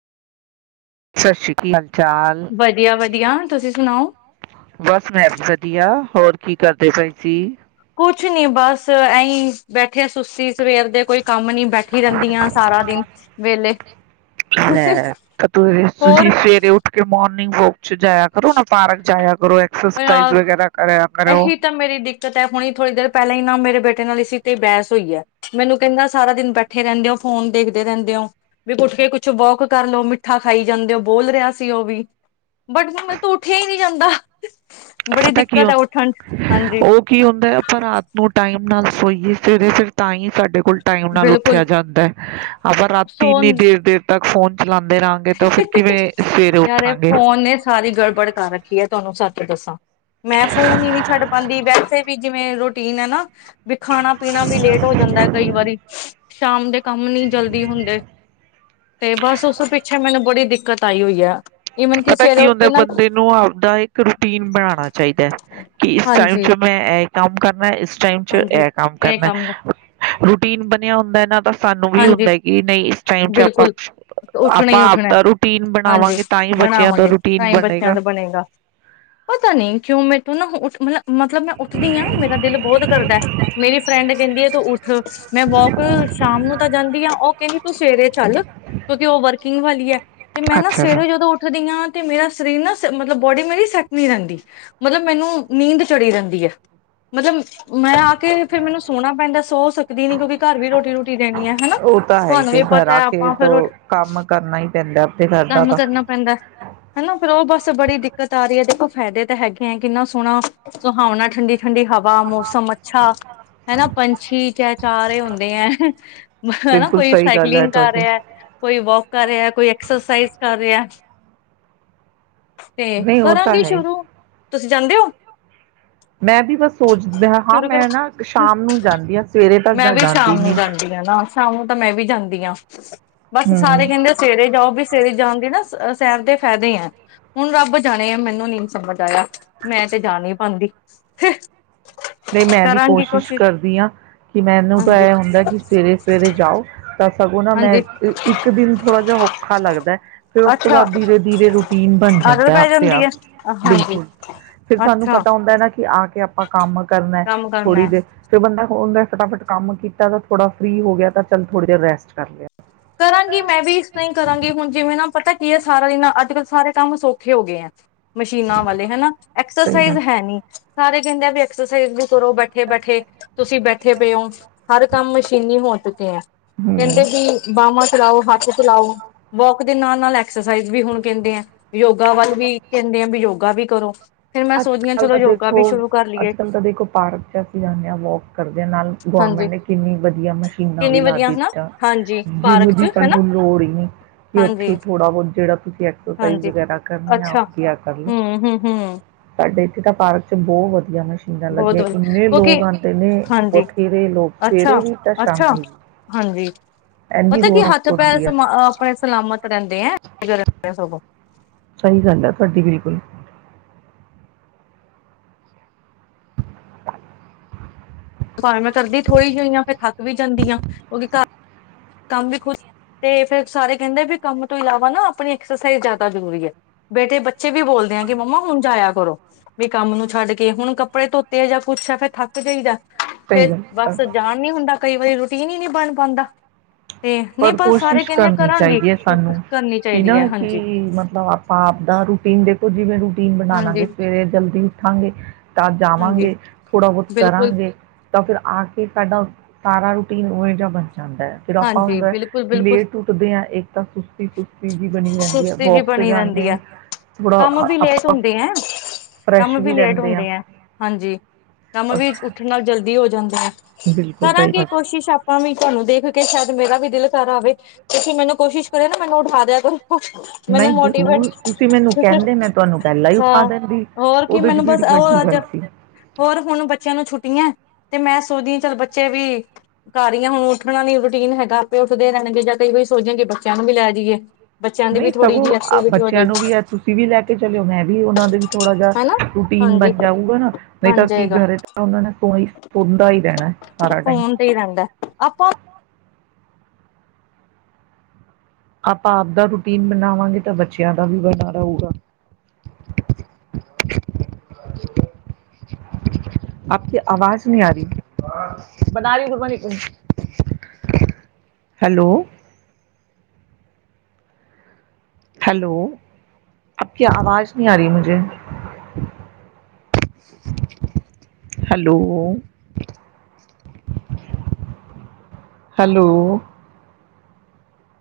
ਸਤਿ ਸ਼੍ਰੀ ਅਕਾਲ ਚਾਲ ਵ ਵਧੀਆ ਵ ਵਧੀਆ ਤੁਸੀਂ ਤੁਸੀ ਸੁਣਾਓ ਸੁ ਬਸ ਮੈਂ ਵਧੀਆ ਹੋਰ ਕੀ ਕਰਦੇ ਪਾਈ ਸੀ ਕੁਛ ਨੀ ਬਸ ਇਸੀਂ ਬੈਠੇ ਸੁੱਤੀ ਸਵੇਰ ਦੇ ਕੋਈ ਕੰਮ ਨੀ ਬੈਠੀ ਰਹਿੰਦੀ ਹ ਸਾਰਾ ਦਿਨ ਵੇਲੇ ਲੈ ਹੋਰ ਨ ਕੁ ਜਾਇਆ ਕਰੋ ਨਾ ਪਾਰਕ ਜਾਇਆ ਕਰ ਕਰੋ ਐਕਸਰਸਾਈਜ਼ ਅ ਵਗੈਰਾ ਕਰੇ ਇਹੀ ਤਾਂ ਮੇਰੀ ਦਿੱਕਤ ਹੈ ਹੁਣੀ ਥੋੜ੍ਹੀ ਦੇਰ ਪਹਿਲਾਂ ਹੀ ਨਾ ਮੇਰੇ ਬੇਟੇ ਨਾਲ ਇਸ ਤੇ ਬਹਿਸ ਹੋਈ ਹੈ ਮੈਨੂੰ ਕਹਿੰਦਾ ਸਾਰਾ ਦਿਨ ਬੈਠੇ ਰਹਿੰਦੇ ਹੋ ਫੋਨ ਦੇਖਦੇ ਰਹਿੰਦੇ ਹੋ ਵੀ ਉੱਠ ਕੇ ਕੁਛ ਵੋਕ ਕਰ ਲਓ ਮਿੱਠਾ ਖਾਈ ਜਾਂਦੇ ਹੋ ਬੋਲ ਰਿਹਾ ਸੀ ਉਹ ਵੀ ਬਟ ਮੈਂ ਤੂੰ ਉੱਠਿਆ ਹੀ ਨਹੀਂੀ ਜਾਂਦਾ ਬੜੇ ਕੀ ਉਹ ਕੀ ਹੁੰਦਾ ਪਰ ਰਾਤ ਨੂੰ ਟਾਈਮ ਨਾਲ ਸੋਈਏ ਸਵੇਰੇ ਫਿਰ ਤਾਂ ਹੀ ਸਾਡੇ ਕੋਲ ਕੋਲ ਟਾਈਮ ਨਾਲ ਬਿਲਕੁਲ ਉੱਠਿਆ ਜਾਂਦਾ ਹੈ ਆ ਰਾਤੀ ਸੋ ਇੰਨੀ ਦੇਰ ਦੇਰ ਤੱਕ ਫੋਨ ਚਲਾਉਂਦੇ ਰਹਾਂਗੇ ਤਾਂ ਫਿਰ ਕਿਵੇਂ ਸਵੇਰੇ ਯਾਰ ਉੱਠਾਂਗੇ ਫੋਨ ਨੇ ਸਾਰੀ ਗੜਬੜ ਕਰ ਰੱਖੀ ਹੈ ਤੁਹਾਨੂੰ ਸੱਚ ਦੱਸਾਂ ਮੈਂ ਫੋਨ ਹੀ ਨਹੀਂੀ ਛੱਡ ਪਾਉਂਦੀ ਵੈਸੇ ਵੀ ਜਿਵੇਂ ਰੋਟੀ [unintelligible] ਵੀ ਖਾਣਾ ਪੀਣਾ ਵੀ ਲੇਟ ਹੋ ਜਾਂਦਾ ਕਈ ਵਾਰੀ ਸ਼ਾਮ ਦੇ ਕੰਮ ਨੀ ਜਲਦੀ ਹੁੰਦੇ ਤੇ ਬਸ ਉਸ ਅੱਛਾ ਮੈਨੂੰ ਬੜੀ ਦਿੱਕਤ ਆਈ ਹੋਈ ਆ ਪਤਾ ਕੀ ਹੁੰਦਾ ਬੰਦੇ ਨੂੰ ਆਪਦਾ ਇੱਕ ਰੂਟੀਨ ਬਣਾਉਣਾ ਚਾਹੀਦਾ ਕਿ ਇਸ ਟਾਈਮ ਹਾਂਜੀ ਚ ਮੈਂ ਇਹ ਕੰਮ ਕਰਨਾ ਇਸ ਟਾਇਮ ਸਿਰ ਹਾਂਜੀ ਐਡ ਔਨ ਇਹ ਕਰਨਾ ਕੰਮ ਰੂਟੀਨ ਬਣੀ ਨਹੀਂ ਹੁੰਦਾ ਇਹ ਨਾ ਤੋਂ ਸਾਨੂੰ ਵੀ ਹਾਂਜੀ ਹੁੰਦਾ ਕਿ ਨਹੀਂ ਇਸ ਟਾਈਮ ਚ ਆਪਾਂ ਬਿਲਕੁਲ ਉੱਠਣਾ ਆਪਾਂ ਹੀ ਉੱਠਣਾ ਆਪਦਾ ਰੂਟੀਨ ਹਾਂਜੀ ਬਣਾਵਾਂਗੇ। ਬੱਚਿਆਂ ਦਾ ਬਣਾਵਾਂਗੇ ਰੂਟੀਨ ਤਾਂ ਹੀ ਬੱਚਿਆਂ ਬਣੇਗਾ ਦਾ ਬਣੇਗਾ ਪਤਾ ਨੀ ਕਿਉਂ ਮੈਂ ਤੂੰ ਨਾ ਹੂੰ ਉੱਠ ਮੱਲ ਮਤਲਬ ਮੈਂ ਉੱਠਦੀ ਹਾਂ, ਮੇਰਾ ਦਿਲ ਬਹੁਤ ਕਰਦਾ ਮੇਰੀ ਫਰੈਂਡ ਕਹਿੰਦੀ ਆ ਤੂੰ ਉੱਠ ਮੈਂ ਵੋਕ ਸ਼ਾਮ ਨੂੰ ਤਾਂ ਜਾਂਦੀ ਆ ਉਹ ਕਹਿੰਦੀ ਤੂੰ ਸਵੇਰੇ ਚੱਲ। ਕਿਉਂਕਿ ਉਹ ਵਰਕਿੰਗ ਵਾਲੀ ਹੈ। ਤੇ ਮੈਂ ਨਾ ਅੱਛਾ ਅੱਛਾ ਸਵੇਰੇ ਜਦੋਂ ਉੱਠਦੀ ਹਾਂ ਤੇ ਮੇਰਾ ਸਰੀਰ ਨਾ ਮਤਲਬ ਬੋਡੀ ਮੇਰੀ ਸੈੱਟ ਨੀ ਰਹਿੰਦੀ, ਮਤਲਬ ਮੈਨੂੰ ਨੀਂਦ ਚੜੀ ਰਹਿੰਦੀ ਹੈ ਮਤਲਬ ਮੈਂ ਆ ਕੇ ਫਿਰ ਮੈਨੂੰ ਸੋਣਾ ਪੈਂਦਾ ਸੋ ਸਕਦੀ ਨੀ ਕਿਉਂਕਿ ਘਰ ਵੀ ਰੋਟੀ ਰੁਟੀ ਦੇਣੀ ਹੈ। ਹਨਾ ਉਹ ਤਾਂ ਹੈ ਹੀ ਤੁਹਾਨੂੰ ਵੀ ਫਿਰ ਘਰ ਪਤਾ ਆ ਹੈ ਕੇ ਆਪਾਂ ਤੋ ਫਿਰ ਕੰਮ ਕਰਨਾ ਹੀ ਪੈਂਦਾ ਆਪਦੇ ਘਰ ਦਾ ਤਾਂ। ਫਿਰ ਉਹ ਬਸ ਬੜੀ ਦਿੱਕਤ ਆ ਰਹੀ ਹੈ, ਦੇਖੋ ਫਾਇਦੇ ਤਾਂ ਹੈਗੇ ਆ ਕਿੰਨਾ ਸੋਹਣਾ ਸੁਹਾਵਣਾ ਠੰਡੀ ਠੰਡੀ ਹਵਾ, ਮੌਸਮ ਅੱਛਾ ਹਨਾ, ਪੰਛੀ ਚ ਚਾਰੇ ਹੁੰਦੇ ਹੈ। ਹਨਾ ਬਿਲਕੁਲ ਕੋਈ ਸਹੀ ਗੱਲ ਹੈ ਸਾਈਕਲਿੰਗ ਕਰ ਤੁਹਾਡੀ। ਰਿਹਾ, ਕੋਈ ਵੌਕ ਕਰ ਰਿਹਾ, ਕੋਈ ਐਕਸਰਸਾਈਜ਼। ਕਰ ਰਿਹਾ। ਤੇ ਨਹੀਂ ਉਹ ਤਾਂ ਕਰਾਂਗੇ ਹੈ ਹੀ ਸ਼ੁਰੂ ਤੁਸੀਂ ਜਾਂਦੇ ਹੋ। ਮੈਂ ਵੀ ਬਸ ਸੋਚਦਾ ਹਾਂ ਸ਼ੁਰੂ ਕਰ ਮੈਂ ਨਾ ਸ਼ਾਮ ਨੂੰ ਜਾਂਦੀ ਹਾਂ ਸਵੇਰੇ ਤੱਕ ਜਾਂਦੀ ਨੀ। ਹੁਣ ਤਾਂ ਮੈਂ ਵੀ ਜਾਂਦੀ ਹਾਂ। ਬਸ, ਹੂੰ। ਸਾਰੇ ਕਹਿੰਦੇ ਸਵੇਰੇ ਜਾਓ ਵੀ ਸਵੇਰੇ ਜਾਣ ਦੀ ਨਾ ਸੈਰ ਦੇ ਫਾਇਦੇ ਆ ਹੁਣ ਰੱਬ ਜਾਣੇ ਆ ਮੈਨੂੰ ਨੀ ਸਮਝ ਆਇਆ ਮੈਂ ਤੇ ਜਾ ਨਹੀਂ ਪਾਂਦੀ ਹ ਤੇ ਮੈਂ ਵੀ ਕੋਸ਼ਿਸ਼ ਕਰਦੀ ਹਾਂ ਕਿ ਮੈਨੂੰ ਤਾਂ ਹਾਂਜੀ ਇਹ ਹੁੰਦਾ ਕਿ ਸਵੇਰੇ ਸਵੇਰੇ ਜਾਓ। ਤਾਂ ਸਗੋਂ ਨਾ ਮੈਂ ਹਾਂਜੀ ਇੱਕ ਦਿਨ ਥੋੜਾ ਜਿ ਔਖਾ ਲੱਗਦਾ ਫਿਰ ਉਸ ਤੋਂ ਅੱਛਾ ਬਾਅਦ ਧੀਰੇ- ਧੀਰੇ ਰੂਟੀਨ ਬਣ ਆਦਤ ਜਾਂਦਾ ਪੈ ਆਪਦੇ ਜਾਂਦੀ ਆਪ ਹੈ ਹਾਂਜੀ ਬਿਲਕੁਲ ਫਿਰ ਸਾਨੂੰ ਅੱਛਾ ਪਤਾ ਹੁੰਦਾ ਹੈ ਨਾ ਕਿ ਆ ਕੇ ਆਪ ਆਪਾਂ ਕੰਮ ਕਰਨਾ ਕੰਮ ਕਰਨਾ ਥੋੜ੍ਹੀ ਹੈ ਦੇਰ ਫਿਰ ਬੰਦਾ ਫੋਨ ਦਾ ਫਟਾਫਟ ਕੰਮ ਕੀਤਾ ਤਾਂ ਥੋੜਾ ਫਰੀ ਹੋ ਗਿਆ ਤਾਂ ਚੱਲ ਥੋੜ੍ਹੀ ਦੇਰ ਰੈਸਟ ਕਰ ਲਿਆ ਕਰਾਂਗੀ ਮੈਂ ਵੀ ਇਸ ਤਰ੍ਹਾਂ ਹੀ ਕਰਾਂਗੀ ਹੁਣ ਜਿਵੇਂ ਨਾ ਪਤਾ ਕੀ ਹੈ ਸਾਰਾ ਇਹਨਾ ਅੱਜ ਕੱਲ ਸਾਰੇ ਤਾਂ ਸੌਖੇ ਹੋ ਗਏ ਆ ਮਸ਼ੀਨਾਂ ਵਾਲੇ ਹਨਾ ਸਹੀ ਐਕਸਰਸਾਈਜ਼ ਗੱਲ ਹੈ ਨੀ ਸਾਰੇ ਕਹਿੰਦੇ ਆ ਵੀ ਅਕਸਰ ਕਰੋ ਬੈਠੇ ਬੈਠੇ ਤੁਸੀਂ ਬੈਠੇ ਪਏ ਹੋ ਹਰ ਕੰਮ ਮਸ਼ੀਨੀ ਹੋ ਚੁੱਕੇ ਆ ਕਰਦੇ ਕਹਿੰਦੇ ਹਮ ਵੀ ਬਾਹਾਹਾਂ ਚਲਾਾਓ ਹੱਥ ਚਲਾਓ ਵੋਕ ਦੇ ਨਾਲ ਉਹ ਨਾਲ ਐਕਸਰਸਾਈਜ਼ ਵੀੁਣ ਕਹਿੰਦੇ ਆ ਯੋਗਾ ਵੱਲ ਵੀ ਕਹਿੰਦੇ ਆ ਵੀ ਯੋਗਾ ਵੀ ਕਰੋ ਫਿਰ ਮੈਂ ਅੱਜ ਸੋਚਦੀ ਹਾਂ ਕਲ ਚਲੋ ਤਾਂ ਯੋਗਾ ਦੇਖੋ ਵੀ ਸ਼ੁਰੂ ਕਰ ਲਈਏ ਅੱਜ ਕਲ ਤਾਂ ਦੇਖੋ ਪਾਰਕ ਚ ਅਸੀਂ ਜਾਂਦੇ ਹਾਂ ਵੋਕ ਕਰਦੇ ਹਾਂ ਨਾਲ ਗਰਮੈਂਟ ਹਾਂਜੀ ਨੇ ਕਿੰਨੀ ਵਧੀਆ ਮਸ਼ੀਨਾਂ ਵੀ ਕਿੰਨੀ ਲਾ ਵਧੀਆ ਹਨਾ ਦਿੱਆਂ ਹਾਂਜੀ ਜਿੰਮ ਪਾਰਕ ਚ ਦੀ ਹਨਾ ਸਾਨੂੰ ਲੋੜ ਨਹੀਂ ਕਿ ਹਾਂਜੀ ਉੱਥੇ ਥੋੜਾ ਬਹੁਤ ਜਿਹੜਾ ਤੁਸੀਂ ਐਕਸਸਾਈਜ਼ ਹਾਂਜੀ ਵਗੈਰਾ ਕਰਨੀ ਆ ਅੱਛਾ ਕਰ ਲੋ ਹੂੰ ਹੂੰ ਹੂੰ ਸਾਡੇ ਇੱਥੇ ਤਾਂ ਪਾਰਕ ਚ ਬਹੁਤ ਵਧੀਆ ਮ ਬਹੁਤ ਬਤ ਕਿਉਕਿ ਹਾਂਜੀ ਬਥੇਰੇ ਲੋਕ ਅੱਛਾ ਸਵੇਰੇ ਵੀ ਤਾਂ ਅੱਛਾ ਸ਼ਾਮੀ ਵੀ ਹਾਂਜੀ ਐਨੀ ਪਤਾ ਕੀ ਹੱਥ ਰੌਣਕ ਪੈਰ ਹੁੰਦੀ ਹੈ ਸਮ ਆਪਣੇ ਸਲਾਮਤ ਰਹਿੰਦੇ ਹੈ ਸਗੋਂ ਸਹੀ ਗੱਲ ਹੈ ਤੁਹਾਡੀ ਬਿਲਕੁਲ ਭਾਵੇਂ ਮੈਂ ਕਰਦੀ ਥੋੜ੍ਹੀ ਜਿਹੀ ਹਾਂ ਫਿਰ ਥੱਕ ਵੀ ਜਾਂਦੀ ਹਾਂ ਕਿਉਂਕਿ ਘਰ ਕੰਮ ਵੀ ਖੁਸ਼ ਤੇ ਫੇਿਰ ਸਾਰੇ ਕਹਿੰਦੇ ਵੀ ਕੰਮ ਤੋਂ ਇਲਾਵਾ ਨਾ ਆਪਣੀ ਐਕਸਰਸਾਈਜ਼ ਜ਼ਿਆਦਾ ਜ਼ਰੂਰੀ ਹੈ ਬੇਟੇ ਬੱਚੇ ਵੀ ਬੋਲਦੇ ਆ ਕਿ ਮੰਮਾ ਹੁਣ ਜਾਇਆ ਕਰੋ ਵੀ ਕੰਮ ਨੂੰ ਛੱਡ ਕੇ ਹੁਣ ਕੱਪੜੇ ਧੋਤੇ ਆ ਜਾਂ ਕੁਛ ਆ ਫਿਰ ਥੱਕ ਜਾਈ ਜਾ ਸਹੀ ਫੇਰ ਗੱਲ ਹੈ ਬਸ ਜਾਣ ਨੀ ਹੁੰਦਾ ਕਈ ਵਾਰੀ ਰਟੀ ਪੀ ਨੀ ਨੀ ਬਣ ਪਾਉਂਦਾ ਤੇ ਨਹੀਂ ਪਰ ਬਸ ਸਾਰੇ ਕੋਸ਼ਿਸ਼ ਕਹਿੰਦੇ ਕਰਨੀ ਕਰਾਂਗੇ ਚਾਹੀਦੀ ਹੈ ਸਾਨੂੰ ਕਰਨੀ ਕਿ ਨਾ ਚਾਹੀਦੀ ਹੈ ਕਿ ਹਾਂਜੀ ਮਤਲਬ ਆਪਾਂ ਆਪਦਾ ਰੂਟੀਨ ਦੇ ਜੀ ਮੈਨੂੰ ਬਣਾਵਾਂਗੇ ਹਾਂਜੀ ਸਵੇਰੇ ਜਲਦੀ ਹਾਂਗੇ ਤਾਂ ਹਾਂਜੀ ਜਾਵਾਂਗੇ ਥੋੜ੍ਹਾ ਬਹੁਤ ਬਿਲਕੁਲ ਕਰਾਂਗੇ ਤਾਂ ਫਿਰ ਆ ਕੇ ਸਾਡਾ ਸਾਰਾ ਰੂਟੀਨ ਜਿਹਾ ਬਣ ਜਾਂਦਾ ਫਿਰ ਆਪਾਂ ਹਾਂਜੀ ਹੁੰਦਾ ਬਿਲਕੁਲ ਬਿਲਕੁਲ ਲੇਟ ਉੱਠਦੇ ਆ ਇੱਕ ਤਾਂ ਸੁਸਤੀ ਸੁਸਤੀ ਜੀ ਬਣੀ ਰਹਿੰਦੀ ਹੈ ਸੁਸਤੀ ਜ ਵੋਕ 'ਚ ਬਣੀ ਰਹਿੰਦੀ ਜਾਂਦੇ ਆ ਹੈ ਥੋੜਾ ਕੰਮ ਵੀ ਲੇਟ ਆਪਾਂ ਹੁੰਦੇ ਹੈ ਫਰੈਸ਼ ਕੰਮ ਵੀ ਲੇਟ ਰਹਿੰਦੇ ਆ ਹੁੰਦੇ ਹੈ ਹਾਂਜੀ ਕੰਮ ਔਰ ਵੀ ਉੱਠਣ ਨਾਲ ਜਲਦੀ ਹੋ ਜਾਂਦਾ ਹੈ ਬਿਲਕੁਲ ਸਹੀ ਕਰਾਂਗੇ ਗੱਲ ਕੋਸ਼ਿਸ਼ ਆਪਾਂ ਵੀ ਤੁਹਾਨੂੰ ਦੇਖ ਕੇ ਕਿ ਸ਼ਾਇਦ ਮੇਰਾ ਵੀ ਦਿਲ ਕਰ ਆਵੇ ਤੇਸੀਿਰ ਮੈਨੂੰ ਕੋਸ਼ਿਸ਼ ਕਰੇ ਨਾ ਮੈਨੂੰ ਉਠਾ ਦਿਆ ਕੋ ਮੈਨੂੰ ਨਹੀਂ ਮੋਟੀਵੇਟ ਜ਼ਰੂਰ ਤੁਸੀਂ ਮੈਨੂੰ ਕਹਿੰਦੇ ਮੈਂ ਤੁਹਾਨੂੰ ਪਹਿਲਾਂ ਹੀ ਉਠਾ ਹਾਂ ਦਿੰਦੀ ਹੋਰ ਕੀ ਉਹਦੇ 'ਚ ਮੈਨੂੰ ਕਿਹੜੀ ਬਸ ਵੱਡੀ ਉਹ ਅੱਜ ਗੱਲ ਸੀ ਹੋਰ ਹੁਣ ਬੱਚਿਆਂ ਨੂੰ ਛੁੱਟੀਆਂ ਤੇ ਮੈਂ ਸੋਚਦੀ ਹਾਂ ਚੱਲ ਬੱਚੇ ਵੀ ਕਰ ਰਹੀ ਹ ਹੁਣ ਉੱਠਣਾ ਨ ਯੀਨ ਹੈਗਾ ਆਪੇ ਉੱਠਦੇ ਰਹਿਣਗੇ ਜਾਂ ਕਈ ਵਾਰੀ ਸੋ ਜਾਣਗੇ ਬੱਚਿਆਂ ਨੂੰ ਵੀ ਲੈ ਜਾਈਏ ਬੱਚਿਆਂ ਦੀ ਨਹੀਂ ਵੀ ਥੋੜ੍ਹੀ ਸਗੋਂ ਜਿਹੀ ਐਕਟੀਵਿਟੀ ਹੋ ਬੱਚਿਆਂ ਨੂੰ ਜਾਏਗੀ ਵੀ ਹੈ ਤੁਸੀਂ ਵੀ ਲੈ ਕੇ ਚੱਲਿਓ ਮੈਂ ਵੀ ਉਹਨਾ ਦਾ ਵੀ ਥੋੜ੍ਹਾ ਜਿਹਾ ਹਨਾ ਰੂਟੀਨ ਹਾਂਜੀ ਬਣ ਜਾਊਗਾ ਨਾ ਨਹੀਂ ਬਣ ਤਾਂ ਕੀ ਜਾਏਗਾ ਘਰੇ ਤਾਂ ਉਹ ਨੇ ਸ ਸਣਦਾ ਹੀ ਰਹਿਣਾ ਸਾਰਾ ਟਾਈਮ ਫੋਨ ਤੇ ਹੀ ਰਹਿੰਦਾ ਆਪਾਂ ਆਪਾਂ ਆਪ ਦਾ ਰੂਟੀਨ ਬਣਾਵਾਂਗੇ ਤਾਂ ਬੱਚਿਆਂ ਦਾ ਵੀ ਬਣਾ ਰੂਗਾ ਆਪਦੀ ਆਵਾਜ਼ ਨੀ ਆ ਰਹੀ ਬ ਰਹੀ ਗਬ ਹੈਲੋ ਹੈਲੋ ਅ ਕ ਆਵਾਜ਼ ਨਹੀਂ ਆ ਰਹੀ ਮੁਝੇ ਹੈਲੋ ਹੈਲੋ